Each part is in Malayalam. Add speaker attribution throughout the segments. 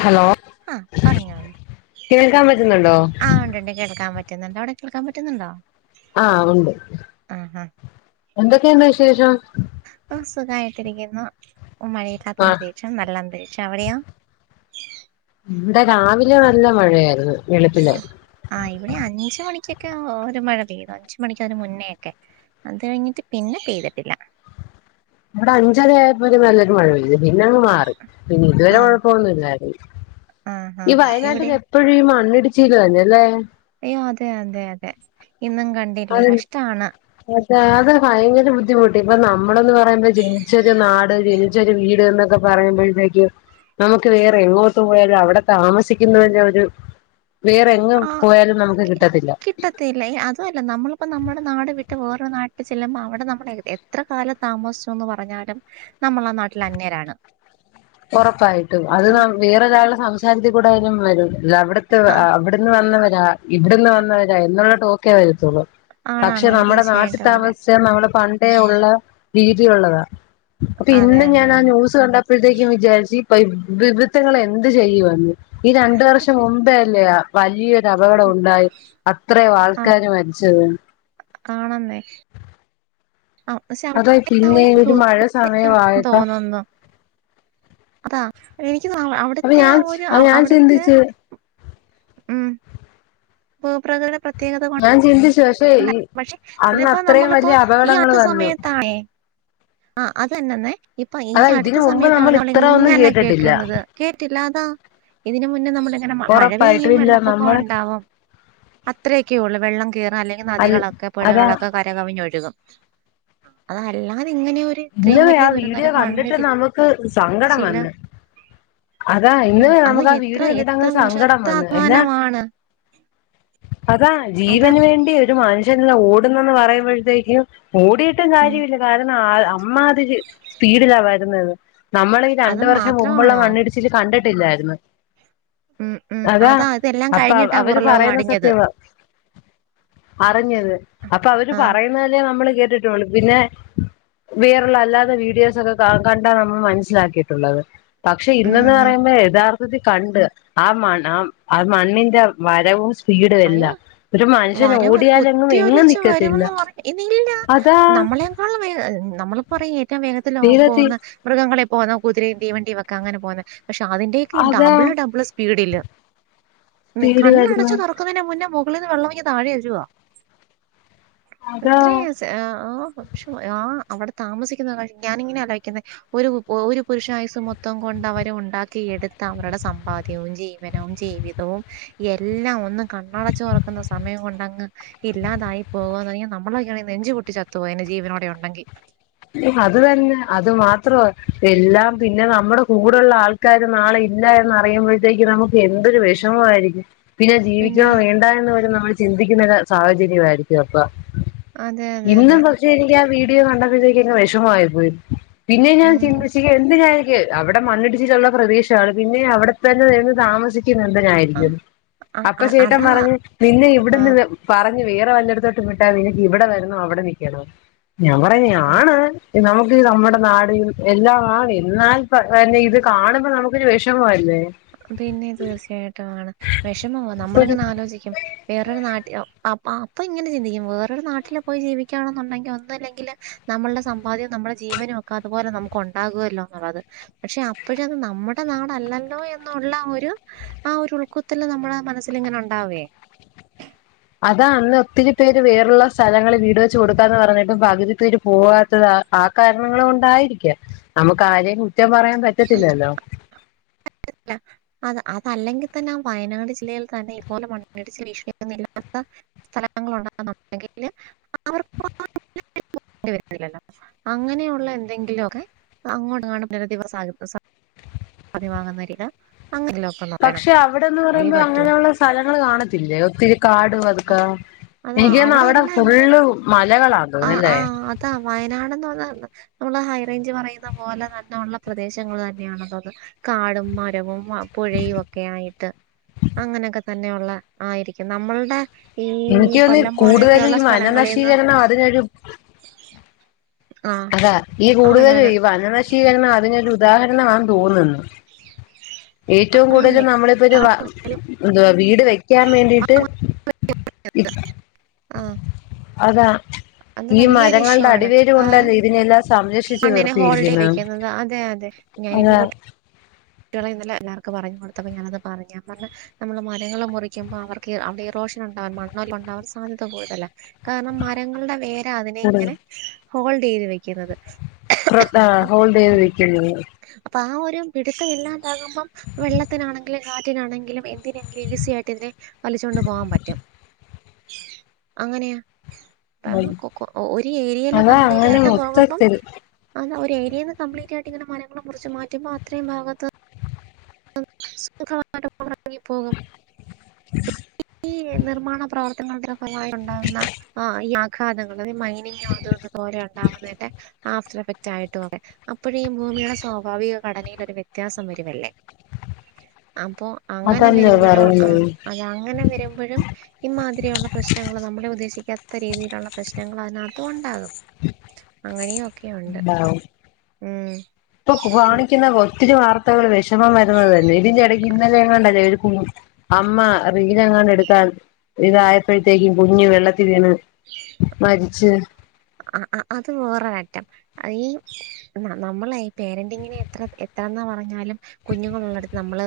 Speaker 1: ഹലോ
Speaker 2: ആ പറഞ്ഞോളിൻ
Speaker 1: കേൾക്കാൻ പറ്റുന്നുണ്ടോ
Speaker 2: ആ ഉണ്ട്ഉണ്ട് കേൾക്കാൻ പറ്റും പറ്റുന്നുണ്ട് അവിടെ കേൾക്കാൻ പറ്റുന്നുണ്ടോ?
Speaker 1: ആഹ് ഒണ്ട്
Speaker 2: ആഹാ
Speaker 1: എന്തൊക്കെയുണ്ട് വിശേഷം?
Speaker 2: ആ സുഖമായിട്ടിരിക്കുന്നു. ഇപ്പം മഴയില്ലാത്ത
Speaker 1: ആഹ്
Speaker 2: അന്തരീക്ഷം നല്ല അന്തരീക്ഷം. അവിടെയോ?
Speaker 1: ഇവിടെ രാവിലെ നല്ല മഴയായിരുന്നു വെളുപ്പിലെ
Speaker 2: ആ ഇവിടെ അഞ്ച് മണിക്കൊക്കെ ഒരു മഴ പെയ്തു അഞ്ച് മണിക്കതിനു മുന്നേയൊക്കെ അത് കഴിഞ്ഞിട്ട് പിന്നെ പെയ്തിട്ടില്ല
Speaker 1: ഇവിടെ അഞ്ചരയായപ്പോ ഒരു നല്ലൊരു മഴ പെയ്തു. പിന്നങ്ങ് മാറി പിന്നെ ഇതുവരെ
Speaker 2: ആ
Speaker 1: കുഴപ്പൊന്നുമില്ലായിരുന്നു.
Speaker 2: ആ ആ
Speaker 1: ഈ
Speaker 2: ആ ഇവിടെ
Speaker 1: വയനാട്ടില് എപ്പോഴും ഈ മണ്ണിടിച്ചിൽ തന്നല്ലേ
Speaker 2: അയ്യോ അതെ അതെ അതെ ഇന്നും കണ്ടില്ലേ കഷ്ടാണ്
Speaker 1: അതെ അതെ ഭയങ്കര ബുദ്ധിമുട്ട് ഇപ്പൊ നമ്മളന്ന് പറയുമ്പോ ജനിച്ചൊരു നാട് ജനി ച്ചൊരു വീട് എന്നൊക്കെ പറയുമ്പോഴത്തേക്കും നമുക്ക് വേറെ എങ്ങോട്ട് പോയാലും അവിടെ താമസിക്കുന്നതിനൊരു വേറെ എങ്ങും പോയാലും നമുക്ക് കിട്ടത്തില്ല
Speaker 2: അതല്ല അതുവല്ല നമ്മളിപ്പോ നമ്മുടെ നാട് വിട്ട് ഓരോ നാട്ടിൽ ചെല്ലുമ്പോ അവിടെ നമ്മടെ എത്ര കാലം താമസിച്ചൂന്ന് പറഞ്ഞാലും നമ്മള് ആ നാട്ടിൽ അനൃരാണ്
Speaker 1: ഉറപ്പായിട്ടും അത് വേറൊരാളുടെ സംസാരത്തിൽ കൂടായാലും വരും അവിടുത്തെ
Speaker 2: ആ
Speaker 1: അവിടുത്ത ഇന്ന് വന്നവരാ ഇവിടുന്ന് വന്നവരാ എന്നുള്ള ടോക്കേ വരത്തോള്ളൂ
Speaker 2: ആണാണ്
Speaker 1: പക്ഷെ
Speaker 2: അത്
Speaker 1: നമ്മുടെ നാട്ടിൽ
Speaker 2: തീർച്ചയായിട്ടും അതെ
Speaker 1: താമസിച്ചാ നമ്മുടെ പണ്ടേ ഉള്ള രീതിയുള്ളതാ അപ്പൊ
Speaker 2: അതെ
Speaker 1: ഇന്ന്
Speaker 2: അതെ
Speaker 1: ഞാൻ ആ
Speaker 2: അതെ
Speaker 1: ന്യൂസ് കണ്ടപ്പോഴത്തേക്കും വിചാരിച്ച് ഇവ ഇവത്തുങ്ങൾ എന്ത് ചെയ്യുമെന്ന് ഈ രണ്ട് വർഷം മുമ്പേ അല്ലേ വലിയ അപകടം ഉണ്ടായത് അത്രയും ആൾക്കാര് മരിച്ചത്.
Speaker 2: ആണ് എന്നേ. ആ പക്ഷെ
Speaker 1: അതാ
Speaker 2: അവിടെ
Speaker 1: പിന്നെ
Speaker 2: ഒരു ഭൂ
Speaker 1: മഴ
Speaker 2: എന്ന്
Speaker 1: സമയമായപ്പോ
Speaker 2: തോന്നുന്നു. അതാ എനിക്ക്
Speaker 1: അപ്പൊ
Speaker 2: അവിടുത്തെ
Speaker 1: ഞാൻ
Speaker 2: ആഹ് ഒരു
Speaker 1: ഞാൻ
Speaker 2: അവിടുത്തെ
Speaker 1: ചിന്തിച്ച്
Speaker 2: ഉം. ഭൂപ്രകൃതിടെ പ്രത്യേകത കൊണ്ട്.
Speaker 1: ആഹ് ചിന്തിച്ച് പക്ഷെ. ഈ
Speaker 2: പക്ഷെ
Speaker 1: അന്ന്
Speaker 2: ഇതിപ്പോ
Speaker 1: അത്രയും
Speaker 2: നമ്മളിപ്പോ
Speaker 1: വലിയ
Speaker 2: ഈ
Speaker 1: അപകടങ്ങൾ
Speaker 2: യാത്ര
Speaker 1: വന്നു
Speaker 2: സമയത്താണേ. ആഹ് അതന്നെ എന്നെ ഇപ്പൊ ഈ
Speaker 1: അതാ
Speaker 2: അടുത്ത
Speaker 1: ഇതിന് മുമ്പ്
Speaker 2: സമയത്താണ് നമ്മൾ
Speaker 1: ഇത്ര ഒന്നും
Speaker 2: ഇങ്ങനെ
Speaker 1: കേട്ടിട്ടില്ല
Speaker 2: കേൾക്കുന്നത്. കേട്ടില്ലാ അതാ ഇതിന് മുന്നേ നമ്മുടെ. അങ്ങനെ മഴ
Speaker 1: ഉറപ്പായിട്ടും
Speaker 2: പെയ്യും
Speaker 1: ഇല്ല
Speaker 2: വെള്ളപ്പൊക്കം
Speaker 1: നമ്മൾ
Speaker 2: ഉണ്ടാവും അത്രയൊക്കെ ഉള്ളൂ വെള്ളം കേറാല്.
Speaker 1: അൽ
Speaker 2: നദികളൊക്കെ
Speaker 1: അതാ
Speaker 2: പുഴകളൊക്കെ കര കവിഞ്ഞൊഴുകും അതല്ലാതിങ്ങനെ ഒരു.
Speaker 1: ഇന്ന്
Speaker 2: ഇത്രയും
Speaker 1: വെ
Speaker 2: വലിയ
Speaker 1: ആഹ്
Speaker 2: ദുരന്തം
Speaker 1: വീഡിയോ
Speaker 2: അല്ല,
Speaker 1: കണ്ടിട്ട്
Speaker 2: മണ്ണിടിച്ചില്
Speaker 1: നമുക്ക് സങ്കടം വന്ന്. അതാ ഇന്ന്
Speaker 2: പിന്നെ അത്
Speaker 1: നമുക്ക് ആഹ്
Speaker 2: എത്ര
Speaker 1: വീഡിയോ കണ്ടിട്ട്
Speaker 2: എത്ര
Speaker 1: അങ്ങ് സങ്കടം
Speaker 2: വർഷത്തെ
Speaker 1: വന്ന് അല്ല.
Speaker 2: അധ്വാനമാണ്
Speaker 1: അതാ
Speaker 2: അതാ
Speaker 1: ജീവന് വേണ്ടി ഒരു മനുഷ്യ ജനങ്ങളെല്ലാം ഓടുന്ന് യെന്ന് പറയുമ്പോഴത്തേക്കും ഓടിയിട്ടും
Speaker 2: ഉം
Speaker 1: കാര്യമില്ല കാരണം ആ അമ്മാതിരി സ്പീഡിലാ വരുന്നത് നമ്മൾ ഈ
Speaker 2: അത്
Speaker 1: രണ്ട് വർഷം മുമ്പുള്ള
Speaker 2: മാത്രമാണോ
Speaker 1: മണ്ണിടിച്ചില്. ഇച്ചിരി കണ്ടിട്ടില്ലായിരുന്നു.
Speaker 2: ഉം ഉം
Speaker 1: അതാ
Speaker 2: ഇതെല്ലാം
Speaker 1: അപ്പൊ
Speaker 2: കഴിഞ്ഞിട്ടാ
Speaker 1: അവര്
Speaker 2: പുറലോകം
Speaker 1: പറയുന്ന
Speaker 2: അടിഞ്ഞത്
Speaker 1: സത്യവാ. അറിഞ്ഞത് അപ്പൊ അവര്
Speaker 2: ആഹ്
Speaker 1: പറയുന്നല്ലേ നമ്മള് കേട്ടിട്ടള്ളൂ പിന്നെ. വേറുള്ള അല്ലാതെ വീഡിയോസ് ഒക്കെ കണ്ടാ നമ്മൾ മനസ്സിലാക്കിയിട്ടുള്ളത്. പക്ഷെ
Speaker 2: ഉം
Speaker 1: ഇന്ന് യെന്ന്
Speaker 2: ഉം
Speaker 1: പറയുമ്പോ യഥാർത്ഥ ത്തി കണ്ട് ആഹ് മണ് ആഹ് ആഹ് മണ്ണിന്റെ വരവും.
Speaker 2: അയ്യോ
Speaker 1: സ്പീഡുയെല്ലാം ഒരു മനുഷ്യൻ
Speaker 2: വരവ്
Speaker 1: ഓടിയാലെങ്ങും എങ്ങും
Speaker 2: കുത്തിയൊലിച്ച്
Speaker 1: നിക്കത്തില്ല
Speaker 2: വരുമെന്ന്
Speaker 1: അതാ.
Speaker 2: ആഹ് നമ്മളി പറയ് ഏറ്റവും വേഗത്തില്
Speaker 1: വേഗത്തി
Speaker 2: പോകുന്ന. മൃഗങ്ങളെ പോന്നോ കൂതിരയും തീവണ്ടി വെക്ക അങ്ങനെ പോന്നെ. പക്ഷെ അതിന്റെ ഒക്കെ ഈ
Speaker 1: അതാ
Speaker 2: ഡബിള് ഡബിള് സ്പീഡില്
Speaker 1: സ്പീഡ്
Speaker 2: കണ്ണട
Speaker 1: വരുന്നു
Speaker 2: ച്ചു തുറക്കുന്നതിന്റെ മുന്നെ മുകളിൽ നിന്ന് വെള്ളം ഇങ്ങ് താഴെ വരുവാ
Speaker 1: അതാ
Speaker 2: അത്രേയ് ആഹ് പക്ഷെ ആഹ് അവിടെ താമസിക്കുന്ന കാര്യം ഞാനിങ്ങനെ ആലോചിയ്ക്കുന്നെ. ഒരു ഒരു പുരുഷായുസ് മൊത്തം കൊണ്ട് അവരെ ഉണ്ടാക്കി എടുത്ത അവരുടെ സമ്പാദ്യവും, ജീവനും ജീവിത വും എല്ലാം ഒന്നും കണ്ണടച്ചു തുറക്കുന്ന സമയം കൊണ്ട് അങ്ങ്. ഇല്ലാതായി പോകുവാ പറഞ്ഞാ നമ്മളൊക്കെയാണെ നെഞ്ച് പൊട്ടി ചത്തു പോയേനെ ജീവനോടെ ഉണ്ടെങ്കി.
Speaker 1: അത് തന്നെ അത് മാത്രമോ എല്ലാം പിന്നെ നമ്മുടെ കൂടെ ഉള്ള ആൾക്കാ ക്കാര് നാളെ ഇല്ല എന്ന് അറിയുമ്പോഴത്തേക്ക് നമുക്ക് എന്തൊരു വിഷമമായിരിക്കും. പിന്നെ ജീവിക്കണോ വേണ്ടയോ എന്ന് വരെ നമ്മള് ചിന്തിക്കുന്ന സാഹചര്യ ആയിരിക്കും അപ്പം.
Speaker 2: അതെ അതെ
Speaker 1: ഇന്നും
Speaker 2: അതെ
Speaker 1: പക്ഷെ എനിക്ക് ആഹ് വീഡിയോ കണ്ടപ്പോഴത്തേക്ക് അങ്ങ് വിഷമമായിപ്പോയി. പിന്നെ ഞാൻ
Speaker 2: ഉം
Speaker 1: ചിന്തിച്ച് എന്തിനായിരിക്കും. ക്ക്അവിടെ മണ്ണിടിച്ചിലുള്ള പ്രദേശമാണ് പിന്നെ അവിടെ തന്നെ നിന്ന് താമസിക്ക
Speaker 2: ആ
Speaker 1: ക്കുന്നെന്തിനായിരിക്കും എന്ന്
Speaker 2: ആ,
Speaker 1: അപ്പൊ
Speaker 2: ആ,
Speaker 1: ചേട്ടൻ
Speaker 2: അതാ
Speaker 1: പറഞ്ഞ് നിന്നെ
Speaker 2: ആ
Speaker 1: ഇവിടുന്ന്. പറഞ്ഞ് വേറെ വല്ലിടത്തോട്ട് വിട്ടാ നിനക്ക് ഇവിടെ വരുന്നോ അവിടെ നിക്കണോ ഞാൻ പറഞ്ഞ്
Speaker 2: ആ
Speaker 1: ആണ്. നമുക്ക് നമ്മുടെ നാടും എല്ലാം ആണ് എന്നാൽ തന്നെ ഇത്. കാണുമ്പോ നമുക്കൊരു വിഷമമല്ലേ.
Speaker 2: പിന്നെ തീർച്ചയായിട്ടും ആണ് വിഷമമോ
Speaker 1: ഇപ്പൊരു
Speaker 2: നമ്മളിങ്ങനെ ആലോചിക്കും. വേറൊരു നാട്ടിൽ അ അപ്പൊ ഇങ്ങനെ ചിന്തിക്കും വേറൊരു നാട്ടില് പോയി ജീവിക്കുകണൊന്നുണ്ടെങ്കിൽ ഒന്നും ഇല്ലെങ്കില്. നമ്മളുടെ സമ്പാദ്യവും നമ്മുടെ ജീവനും ഒക്കെ അതുപോലെ നമുക്ക് ഉണ്ടാകുമല്ലോ എന്നുള്ളത്. പക്ഷെ അപ്പോഴും അത് നമ്മുടെ നാട് അല്ലല്ലോ എന്നു ള്ള ഒരു ആഹ് ഒരു ഉൾക്കുത്തല് നമ്മളെ മനസ്സിൽ ഇങ്ങനെ ഉണ്ടാകുവേ.
Speaker 1: അതാ അന്ന് ഒത്തിരി പേര് വെറു ഉള്ള സ്ഥലങ്ങളിൽ വീട് വെച്ച് കൊടുക്കാന്ന് പറഞ്ഞപ്പോ പകുതിപ്പേര് പോകാത്തതാ. ആഹ് കാരണങ്ങൾ കൊണ്ടായിരിക്കാം നമുക്ക് ആരെയും കുറ്റം പറയാൻ പറ്റത്തില്ലല്ലോ.
Speaker 2: പറ്റത്തില്ല. അത അതല്ലെങ്കിൽ തന്നെ വയനാട് ജില്ലയിൽ തന്നെ ഇത്പോലെ മണ്ണിടിച്ചിൽ വിഷയമൊന്നു ഇല്ലാത്ത സ്ഥലങ്ങളാണെന്നുണ്ടെങ്കില് അവർക്ക്. [unintelligible] അങ്ങനെയുള്ള എന്തെങ്കിലുമൊക്കെ അങ്ങോട്ട കാണ ദിവസ സദ്യ വാങ്ങുന്ന വരിക അങ്ങനോ
Speaker 1: പക്ഷെ അവിടെന്ന് പറയുമ്പോ അങ്ങനെയുള്ള സ്ഥലങ്ങള്ൾ കാണത്തില്ലേ ഒത്തിരി കാട് അതക്കാ
Speaker 2: അതാ
Speaker 1: എനിക്ക് തന്ന അവിടെ
Speaker 2: എല്ലാം ഇങ്ങനെ
Speaker 1: ഫുള്ള് മലകളാ
Speaker 2: ആഹ്
Speaker 1: തോന്നല്ലേ
Speaker 2: ആഹ് വയനാട്ന്ന് പറഞ്ഞ നമ്മള് ഹൈ റേഞ്ച് പറയുന്ന പോലെ തന്നെ ഉള്ള പ്രദേശങ്ങൾ തന്നെയാണല്ല അത് കാടും മരവും പുഴയും ഒക്കെ ആയിട്ട് അങ്ങനെയൊക്കെ തന്നെയള്ള ആയിരിക്കും നമ്മളുടെ ഈ
Speaker 1: എനിക്ക് തോന്നുന്നു
Speaker 2: കൊല്ലം
Speaker 1: കൂടുതൽ
Speaker 2: പോലെയൊക്കെയള്ള
Speaker 1: ഈ
Speaker 2: സ്ഥലങ്ങളിൽന്നും
Speaker 1: വനനശീകരണം അതിനൊരു അതാ ഈ കൂടുതലും
Speaker 2: ആണാണ്
Speaker 1: ഈ വനനശീകരണം അതിനൊരു ഉദാഹരണമാ തോന്നുന്നു ഏറ്റവും കൂടുതൽ
Speaker 2: ആണെന്നേ
Speaker 1: നമ്മളിപ്പോ ഒരു എന്തവാ വീട് വെക്കാൻ വേണ്ടിട്ട് അതാ
Speaker 2: അത്
Speaker 1: ഈ
Speaker 2: വലിയൊരു ഇഷ്യൂ
Speaker 1: മരങ്ങളുടെ
Speaker 2: ആണ്
Speaker 1: അടിവേര്
Speaker 2: കാരണം
Speaker 1: കൊണ്ടല്ലേ ഇതിനെല്ലാം സംരക്ഷിച്ചച്ച്
Speaker 2: മണ്ണിനെ ഹോൾഡ് ചെയ്ത്
Speaker 1: വീർത്തിയിരിക്കുന്നു
Speaker 2: വെക്കുന്നത് അതെ ഞാനിപ്പോ കുട്ടികളന്നല്ലർക്കും പറഞ്ഞഞ് കൊടുത്തപ്പോ ഞാനത് പറഞ്ഞ പറഞ്ഞ നമ്മള് മരങ്ങള്ൾ മുറിക്കുമ്പോ അവർക്ക് അവിടെ റോഷൻ ഉണ്ടാവാൻ മണ്ണെല്ലാം ഉണ്ടാവാൻ സാധ്യത പോലതല്ല കാരണം മരങ്ങളുടെ വേരാ അതിനെ ഇങ്ങനെ ഹോൾഡ് ചെയ്ത് വെക്കുന്നത്
Speaker 1: പ്ര ആഹ്
Speaker 2: ഉം
Speaker 1: ഹോൾഡതിക്ക
Speaker 2: അപ്പൊ ആഹ് ഒരു പിടുത്തം ഇല്ലാതാകുമ്പം വെള്ളത്തിനാണെങ്കിലും കാറ്റിനാണെങ്കിലും എന്തിനെങ്കിലും ഈസി ആായിട്ട് ഇതിനെ വലിച്ചുകൊണ്ട് പോകാൻ പറ്റും അങ്ങനെയാ? ആഹ് കൊ ഒരു ഏരിയല്ലാം
Speaker 1: അതാ
Speaker 2: കംപ്ലീറ്റ്
Speaker 1: അങ്ങനെ
Speaker 2: ആയിട്ട് പോകുമ്പം
Speaker 1: മൊത്തത്തിൽ
Speaker 2: ആഹ് ഒരു രിയയിൽന്ന് കബ്ലീറ്റ് ആയിട്ട്ങ്ങനെ മനങ്ങളും കുറിച്ച് മാറ്റുമ്പോ അത്രയും ഭാഗത്ത് സുഖമായിട്ട് കൊണ്ടറങ്ങിപ്പോകും ഈ നിർമ്മാണ പ്രവർത്തന ഭാമായി ഉണ്ടാകുന്ന ആഹ് ആഘാതങ്ങൾ അ മൈനി അത പോലെ ഉണ്ടാവുന്നതിന്റെ ആഹ് തറ്റായിട്ടും ഒക്കെ അപ്പോഴും ഈ ഭൂമിയുടെ സ്വാഭാവിക ഘടനയിലൊ ഒരു വ്യത്യാസം വരുമല്ലേ അപ്പൊ അങ്ങനെ
Speaker 1: അതല്ലേ
Speaker 2: വരുമ്പോഴോ ആഹ്
Speaker 1: പറയുന്നത്
Speaker 2: അത് അങ്ങനെ വരുമ്പോഴും ഇഈമാതിരിെയുള്ള പ്രശ്നങ്ങൾ നമ്മളെ ഉദ്ദേശിക്കാത്ത രീതിയിലുള്ള പ്രശ്നങ്ങൾ അതിനകത്തും ഉണ്ടാകും അങ്ങനെയുമ ഒക്കെയ ഉണ്ട്
Speaker 1: ഉണ്ടാവ
Speaker 2: ഉം
Speaker 1: ഇപ്പൊ
Speaker 2: ശരി.
Speaker 1: കാണിക്കുന്ന ഒത്തിരി വാർത്തകൾ വ മ മരുന്നത് തന്നെ ഇതിറെ ഇടയ്ക്ക് ഇന്നലെ കൊണ്ടല്ലേ ഒരു അമ്മ റീനങ്ങാണ്ട് എടുക്കാൻ ഇതായപ്പോഴത്തേക്കും കുഞ്ഞും വെള്ളത്തി വീണ് മരിച്ച്
Speaker 2: ആഹ് അത് വേറെ ട്ടം അഹ് ഈ നമ്മളെ ഈ പേരന്റിങ്ങനെ എത്ര എത്രന്നാ പറഞ്ഞാലും കുഞ്ഞുങ്ങളൾുള്ളടുത്ത് നമ്മള്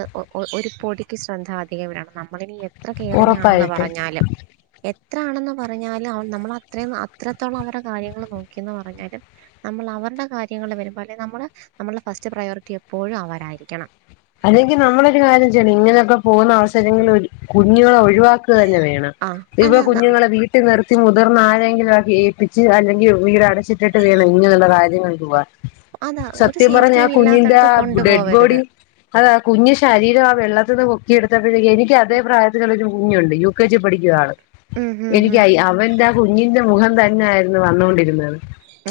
Speaker 2: ഒരു പൊടിക്ക് ശ്രദ്ധ അധികം വടണം നമ്മളിന എത്ര കെയറിംഗ ആണെന്ന്
Speaker 1: ഉറപ്പായിട്ട്
Speaker 2: പറഞ്ഞാലും എത്ര ആണെന്ന് പറഞ്ഞാലും നമ്മൾ അത്ര അത്രത്തോളം അവരുടെ കാര്യങ്ങള്ൾ നോക്കിന്ന് പറഞ്ഞാലും നമ്മൾ അവരുടെ കാര്യങ്ങൾ വരുമ്പോൾ അല്ലെങ്കിൽ നമ്മള് നമ്മളുടെ ഫസ്റ്റ് പ്രയോറിറ്റി എപ്പോഴും അവരായിരിക്കണം
Speaker 1: അല്ലെങ്കിൽ നമ്മളൊരു കാര്യംച്ച ഇങ്ങനെയൊക്കെ പോകുന്ന അവസരങ്ങളിൽ കുഞ്ഞുങ്ങളെ ഒഴിവാക്കി തന്നെ വേണം
Speaker 2: ആ
Speaker 1: ഇവ
Speaker 2: അതാ ന-
Speaker 1: കുഞ്ഞുങ്ങളെ വീ ട്ടി നിർത്തി മുതിർന്ന ആരെെങ്കിലും ആക്കി ഏപ്പിച്ച് അല്ലെങ്കിൽ ടിച്ചിട്ടിട്ട് വേണം ഇനി നല്ല ആയം ക പോവാ
Speaker 2: അതാ ഒരു
Speaker 1: സത്യം പറ ഞാൻ
Speaker 2: സേഫ്റ്റിയും
Speaker 1: കുഞ്ഞിന്റെ
Speaker 2: ഇല്ലാത്തടത്ത്
Speaker 1: ആഹ് ഡെഡ് ബോഡി
Speaker 2: കൊണ്ടുപോവരുത്
Speaker 1: അതാ കുഞ്ഞു ശരീരം ആ വെള്ളത്തിുന്ന് പൊക്കെടുത്തപ്പോഴത്തേക്കക്ക് എനിക്ക് അതേ പ്രായത്തി കുഞ്ഞുണ്ട് യു കെ ജി പഠിക്കുക ആള്
Speaker 2: ഉം ഉം
Speaker 1: എനിക്ക്
Speaker 2: ഉം
Speaker 1: അവൻന്താ കുഞ്ഞിന്റെ മുഖം തന്നെ ആയിരുന്നു വന്നൊണ്ടിരുന്നത്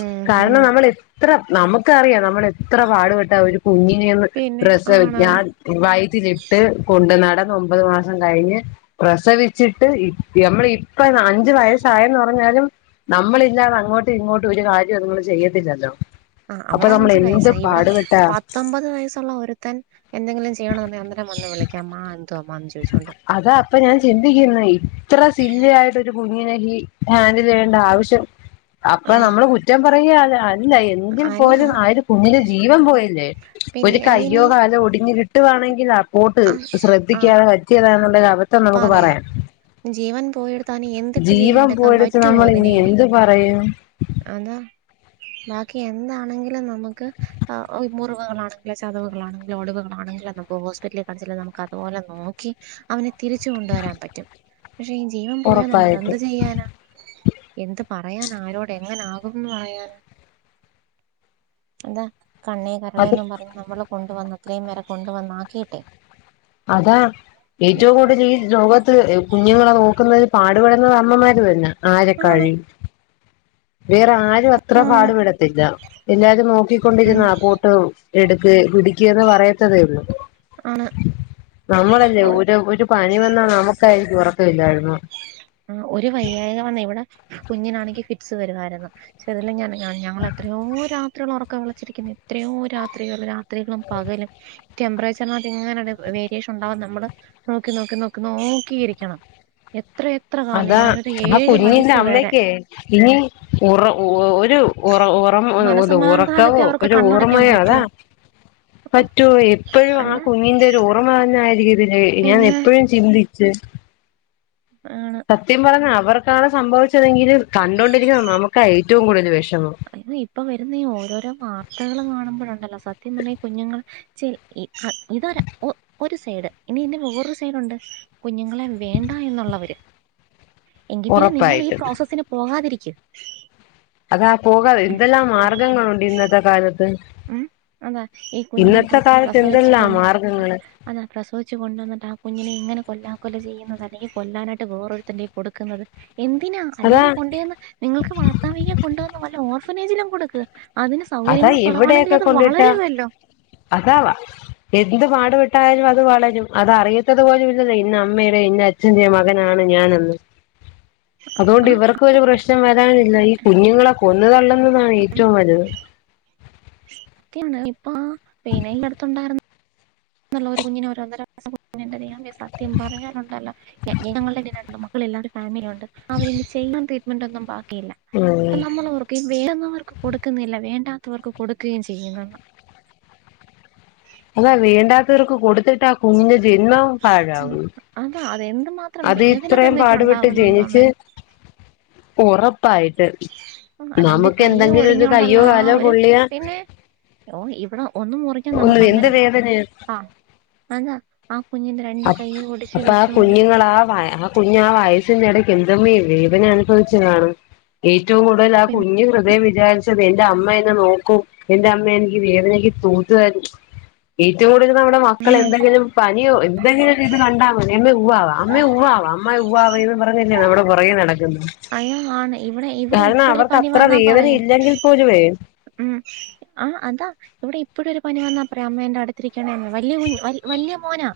Speaker 2: ഉം ഉം
Speaker 1: കാരണം നമ്മൾ എത്ര നമുക്കറിയാം നമ്മള എത്ര പാടുപെട്ട ഒരു കുഞ്ഞിനെയന്ന്
Speaker 2: പിന്നെ
Speaker 1: ച്ച്
Speaker 2: ആണാണ്
Speaker 1: ഞാൻ വൈറ്റിലിട്ട് കൊണ്ട് നടന്ന് ഒമ്പത് മാസം കയിഞ്ഞ് പ്രസവിച്ചിട്ട് ഇ ഞമ്മളിപ്പ അഞ്ചു വയസ്സായെന്ന് പറഞ്ഞാലും നമ്മളില്ലാതെ അങ്ങോട്ടും ഇങ്ങോട്ടും ഒരു കാര്യം അത്ങ്ങള് ചെയ്യത്തില്ലല്ലോ
Speaker 2: ആഹ്
Speaker 1: അപ്പൊ
Speaker 2: അവിടെ
Speaker 1: നമ്മൾ
Speaker 2: അഞ്ചു
Speaker 1: എന്ത്
Speaker 2: വയസ്സ് ഇവിടെ
Speaker 1: പാടുപെട്ടാ
Speaker 2: പത്തൊമ്പ ത് വയസുള്ള ഒരുത്തൻ എന്തെങ്കിലും ചെയ്യണുണ്ടെങ്കിൽ അന്നേരം വന്നു വിളിക്കണം അമ്മാ എന്തോ അമ്മാന്ന് ചോദിച്ചോണ്ട്
Speaker 1: അതാ അപ്പൊ ഞാൻ ചിന്തിക്കുന്നെ ഇത്ര സില്ലിയായിട്ടൊരു കുഞ്ഞിനെ ഹി ഹാൻഡില് ചെയ്യേണ്ട
Speaker 2: ആഹ്
Speaker 1: ആവശ്യം അപ്പൊ
Speaker 2: ആഹ്
Speaker 1: നമ്മള് കുറ്റം പറയ്യാ ല്ലേ ഇല്ല എങ്കിൽ
Speaker 2: അല്ല
Speaker 1: പോലും ആയൊര് കുഞ്ഞിന് ജീവൻ പോയില്ലേ ഒരു
Speaker 2: പിന്നെ
Speaker 1: കയ്യോ
Speaker 2: അതിനി
Speaker 1: കാലോ ഒടിഞ്ഞ് കി ട്ടുവാണെങ്കിലാ പോട്ട്
Speaker 2: ആഹ് ആഹ്
Speaker 1: ശ്രദ്ധിക്കാതെ പറ്റിയതാ എന്നുള്ളൊരു അബദ്ധം നമുക്ക് പറയാം
Speaker 2: ജീവൻ പോയെടുത്താ നീ എന്തിട്ട്
Speaker 1: ജീവൻ
Speaker 2: ജീവനെടുക്കാൻ
Speaker 1: പോയെടുത്ത്
Speaker 2: പറ്റുവോ
Speaker 1: നമ്മൾ ഇനി
Speaker 2: അതിനേനെ
Speaker 1: എന്ത് പറയും
Speaker 2: അതാ ബാക്കി എന്താണെങ്കിലും നമുക്ക് ആഹ് ഓഹ് മുറിവുകളാണെങ്കിലോ ചതവുകളാണെങ്കിലോ ഒടിവുകളാണെങ്കിലോ നമ്മക്ക് ഹോസ്പിറ്റലി കാണിച്ചാ നമുക്ക് അതുപോലെ നോ ക്കി അവനെ തിരിച്ചു കൊണ്ടുവരാൻ പറ്റും പക്ഷെ ഈ ജീവൻ പോയാ നമ്മൾ
Speaker 1: ഉറപ്പായിട്ട്
Speaker 2: എന്ത് ചെയ്യാനാ എന്ത് പറയാനാ ആരോട് എങ്ങനാകുംന്ന് പറയാനാ അതാ കണ്ണേ
Speaker 1: അത്
Speaker 2: കരളേന്നും പറഞ്ഞ് നമ്മള് കൊണ്ടുവന്ന് ഇത്രയും വരെ കൊണ്ടു വന്നാക്കിയിട്ടേ
Speaker 1: അതാ ഏറ്റവും കൂടുതല് ഈ ലോകത്ത് ഏഹ് കുഞ്ഞുങ്ങളെ നോക്കുന്നത് പാടുപെടുന്നത് അമ്മമാര് തന്നാ
Speaker 2: ആണ്
Speaker 1: ആരക്കാഴി വേറെ ആരും അത്ര
Speaker 2: ആണ്
Speaker 1: പാടുപെടത്തില്ല എല്ലാരും
Speaker 2: ഉം
Speaker 1: നോക്കിക്കൊണ്ടിരുന്നാ കൂട്ട് എടുക്കേ പിടിക്കേന്ന് പറയത്തതേ ഒള്ളൂ
Speaker 2: ആണ്
Speaker 1: നമ്മളല്ലേ ഒരു ഒരു പനി വന്നാ നമുക്കായിരിക്കും ഉറക്കമില്ലായ്മ
Speaker 2: ആഹ് ഒരു വയ്യായ്ക വന്നാ ഇവിടെ കുഞ്ഞിനാണെങ്കി ഫിറ്റ്സ് വരുമായിരുന്നു പക്ഷെ ഇതെല്ലാം ഞാൻ ഞ ഞങ്ങള് എത്രയോ രാത്രികള് ഒറക്കം ഒളച്ചിരിക്കുന്നു എത്രയോ രാത്രികള് രാത്രികളും പകലും ടെംമ്പറേച്ചറിനാത്തു എങ്ങനെ വേ വേരിയേഷൻ ഉണ്ടാവും നമ്മള് നോക്കി നോക്കി നോക്കി നോക്കിയിരിക്കണം എത്ര എത്ര കാലം
Speaker 1: അതാ
Speaker 2: ഞാനൊരു
Speaker 1: എന്നാ
Speaker 2: ഏഴ്
Speaker 1: കുഞ്ഞിന്റെ
Speaker 2: വയസ്സ് വരെ
Speaker 1: അമ്മയൊക്കെയേ ഇനി ഉറ ഒ ഒരു ഉറ ഉറ ഉം
Speaker 2: മനസമാധാനത്തെ
Speaker 1: ഉറക്കാവോ
Speaker 2: അവർക്ക്
Speaker 1: ഒരു
Speaker 2: കണ്ണടയ്ക്കാൻ
Speaker 1: ഓർമ്മയോ അതാ
Speaker 2: പറ്റുവോ അപ്പൊ
Speaker 1: പറ്റോ എപ്പഴും ആ
Speaker 2: എന്താ
Speaker 1: കുഞ്ഞിന്റെ ഒരു ഓർമ്മ തന്നെ ആയിരിക്കത്തില്ലേ ഞാൻ
Speaker 2: പിന്നെ
Speaker 1: എപ്പഴും ചിന്തിച്ച്
Speaker 2: ആണ്
Speaker 1: സത്യം പറഞ്ഞാ അവർക്കാണ് സംഭവിച്ചതെങ്കിലിലും കണ്ടോണ്ടിരിക്കുന്നത് നമുക്കാ ഏറ്റവും കൂടുതല് വിഷമം
Speaker 2: അയിന് ഇപ്പൊ വരുന്ന ഈ ഓരോരോ വാർത്തകളും കാണുമ്പോഴുണ്ടല്ലോ സത്യം പറഞ്ഞാ ഈ കുഞ്ഞുങ്ങള് ചി ഇ ഒ ഇതൊരാ ഒ ഒരു സൈഡ് ഇനി ഇന്റെ വേറൊരു സൈഡുണ്ട് കുഞ്ഞുങ്ങളെ വേണ്ടാ എന്നുള്ളവര് എങ്കി പിന്നെ നിങ്ങളീ
Speaker 1: ഉറപ്പായിട്ടും
Speaker 2: പ്രോസസിന് പോകാതിരിക്ക്
Speaker 1: അതാ പോകാതെ
Speaker 2: ഉം
Speaker 1: എന്തെല്ലാം മാർഗങ്ങളുണ്ട് ഇന്നത്തെ കാലത്ത്
Speaker 2: ഉം അതാ ഈ കുഞ്ഞിനെ
Speaker 1: ഇന്നത്തെ
Speaker 2: പ്രസ
Speaker 1: കാലത്ത്
Speaker 2: പ്രസവിച്ചു കൊ
Speaker 1: എന്തെല്ലാം മാർഗങ്ങള്
Speaker 2: അതാ പ്രസവിച്ച് കൊണ്ടുവന്നിട്ട് ആ കുഞ്ഞിനെ ഇങ്ങനെ കൊല്ലാ കൊല ചെയ്യുന്നത് അല്ലെങ്കി കൊല്ലാനായിട്ട് വേറൊരുത്തന്റെ കയ്യി കൊടുക്കുന്നത് എന്തിനാ
Speaker 1: അതാ
Speaker 2: അല്ലെങ്കി കൊണ്ടു ചെന്ന് നിങ്ങൾക്ക് വളർത്താ വയ്യെ കൊണ്ടുവന്ന് വല്ല ഓർഫനേജിലും കൊടുക്ക് അതിന്
Speaker 1: അതാ
Speaker 2: സൗകര്യങ്ങളും കുറവാണെങ്കില് അത് വളരുവല്ലോ
Speaker 1: അതാ വാ എന്ത് പാടുപെട്ടായാലും അത് വളരും അത് അറിയത്തത് പോലും ഇല്ലന്നെ ഇന്ന അമ്മേടേ ഇന്ന അ ച്ഛന്റെ മകനാണ് ഞാനെന്ന് അതുകൊണ്ട് ഇവർക്കൊരു പ്രശ്നം വരാനില്ല ഈ കുഞ്ഞുങ്ങളെ കൊന്നു തള്ളുന്നതാണ് ഏറ്റവും വലുത്
Speaker 2: പിന്നെ ഇപ്പ ആഹ് പിന്നെ അടുത്തുണ്ടായിരുന്ന ന്നുള്ളൊരു കുഞ്ഞിനെ ഓരോന്നര വയസ്സ് ദൈവമേ സത്യം പറഞ്ഞാലുണ്ടല്ലോ ഞങ്ങള്ടെ [unintelligible] എല്ലാരും ഫാമിലിയുണ്ട് അവര് ഇനി ചെയ്യാൻ ട്രീറ്റ്മെന്റ് ഒന്നും ബാക്കിയില്ല
Speaker 1: ഉം
Speaker 2: അപ്പൊ നമ്മളോർ വേന്നവർക്ക് കൊടുക്കുന്നില്ല. വേണ്ടാത്തവർക്ക് കൊടുക്കുകയും ചെയ്യുന്നെന്ന്
Speaker 1: അതാ വേണ്ടാത്തവർക്ക് കൊടുത്തിട്ടാ കുഞ്ഞിന്റെ ജന്മം
Speaker 2: ഉം
Speaker 1: പാഴാവുന്നു.
Speaker 2: അതാ അത് എന്ത് മാ
Speaker 1: അത് ഇത്രയും പാടുപെട്ട് ജനിച്ച് ഒറപ്പായിട്ട്
Speaker 2: ആ രണ്ട്
Speaker 1: നമക്ക്
Speaker 2: കൈയും
Speaker 1: എന്തെങ്കിലും ഒരു
Speaker 2: ഒടിഞ്ഞോണ്ടുള്ള
Speaker 1: കയ്യോ കാലോ പൊള്ളിയ
Speaker 2: ഓഹ് ഇവടെ ഒന്നു മുറിഞ്ഞാൽ
Speaker 1: ഓ
Speaker 2: നമുക്ക്
Speaker 1: എന്ത്
Speaker 2: അന്നേരം
Speaker 1: വേദനയാ
Speaker 2: ആഹ് തന്ന ആ കുഞ്ഞിന്റെ രണ്ട്
Speaker 1: അപ്
Speaker 2: കൈയും ഒടിച്ച്
Speaker 1: അപ്പ ആ
Speaker 2: വെച്ചോണ്ടേ
Speaker 1: കുഞ്ഞുങ്ങളാ ആ വയറാ കുഞ്ഞ് ആ വയസ്സിന്റെ ഇടയ്ക്ക് എന്തമ്മേ വേദന അനുഭവിച്ച് കാണും ഏറ്റവും കൂടുതൽ ആ
Speaker 2: പിന്നെ
Speaker 1: കുഞ്ഞ് ഹൃദയം വിചാരി ത് എന്റെ അമ്മയെ എന്നെ നോക്കും. എന്റെ അമ്മ എനിക്ക് വേദനക്ക് തൂത്ത് തരും ഏറ്റവും കൂടുതല് നമ്മുടെ മക്കൾ എന്തെങ്കിലും പനിയോ എന്തെങ്കിലും ഇത് കണ്ടാൽ മതി. അമ്മേ ഉവ്വാവാ അമ്മേ ഉവ്വാവാ. അമ്മ ഉവ്വാവാവേന്ന് പറഞ്ഞല്ലേ നമ്മടെ പൊറകെ നടക്കുന്ന്
Speaker 2: അയ്യോ ആണ്. ഇവിടെ ഇവിടെ ഇപ്പഴു ഒരു പനി വന്നാ പറയും
Speaker 1: കോരുവേ
Speaker 2: ഉം ആഹ് അതാ ഇവിടെ ഇപ്പഴും ഒരു പനി വന്നാ പറയും അമ്മേ എന്റെ അടുത്തിരിക്കണേന്ന്. വലിയ കുൻഞ്ഞ് വലിയ മോനാ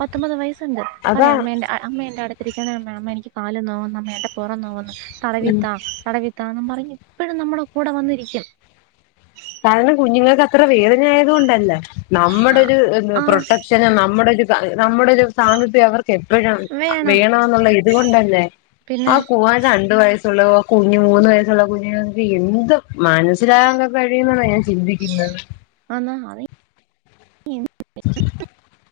Speaker 2: പത്തൊമ്പത് വയസ്സുണ്ട്
Speaker 1: അതാ
Speaker 2: പറയാം അമ്മേന്റെ അ അമ്മേ എന്റെ അടുത്തിരിക്കണേ അമ്മേ. അമ്മേ എനിക്ക് കാല് നോവുന്നമ്മേ. എന്റെ പുറം നോവുന്നു. തടവിത്താ തടവി താന്നും പറഞ്ഞ് ഇപ്പഴും നമ്മടെ കൂടെ വന്നിരിക്കും.
Speaker 1: കാരണം കുഞ്ഞുങ്ങൾക്ക് അത്ര വേദ ദന ആയത്കൊണ്ടല്ല. നമ്മട
Speaker 2: ആ
Speaker 1: ഒരു എന്ത്
Speaker 2: ആ
Speaker 1: പ്രൊട്ടക്ഷനും നമ്മടെ ഒരു ക നമ്മടെ ഒരു സാമീപ്യം അവർക് എപ്പഴും
Speaker 2: വേണം
Speaker 1: വേണമെന്നുള്ള ഇത് കൊണ്ടല്ലേ? ആ
Speaker 2: പിന്നെ
Speaker 1: കൂവാൻ രണ്ട് വയസ്സുള്ളവോ കുഞ്ഞ് മൂന്ന് വയസ്സുള്ള കുഞ്ഞുങ്ങൾക്ക് എന്ത് മനസ്സിലാക്കാൻ കഴിയുന്നാണ് ഞാൻ ചിന്തിക്കുന്നത്.
Speaker 2: ആന്ന് അതെ
Speaker 1: [inaudible]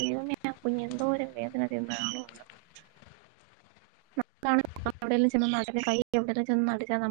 Speaker 2: ദൈവമേ ആ കുഞ്ഞ് എന്തോരം വേദന തിന്ന് കാണ്വോ? എന്തോ? അതാണ് നമുക്ക് എവിടെലുംചെന്ന് [unintelligible] ചെന്നടുക്ക ന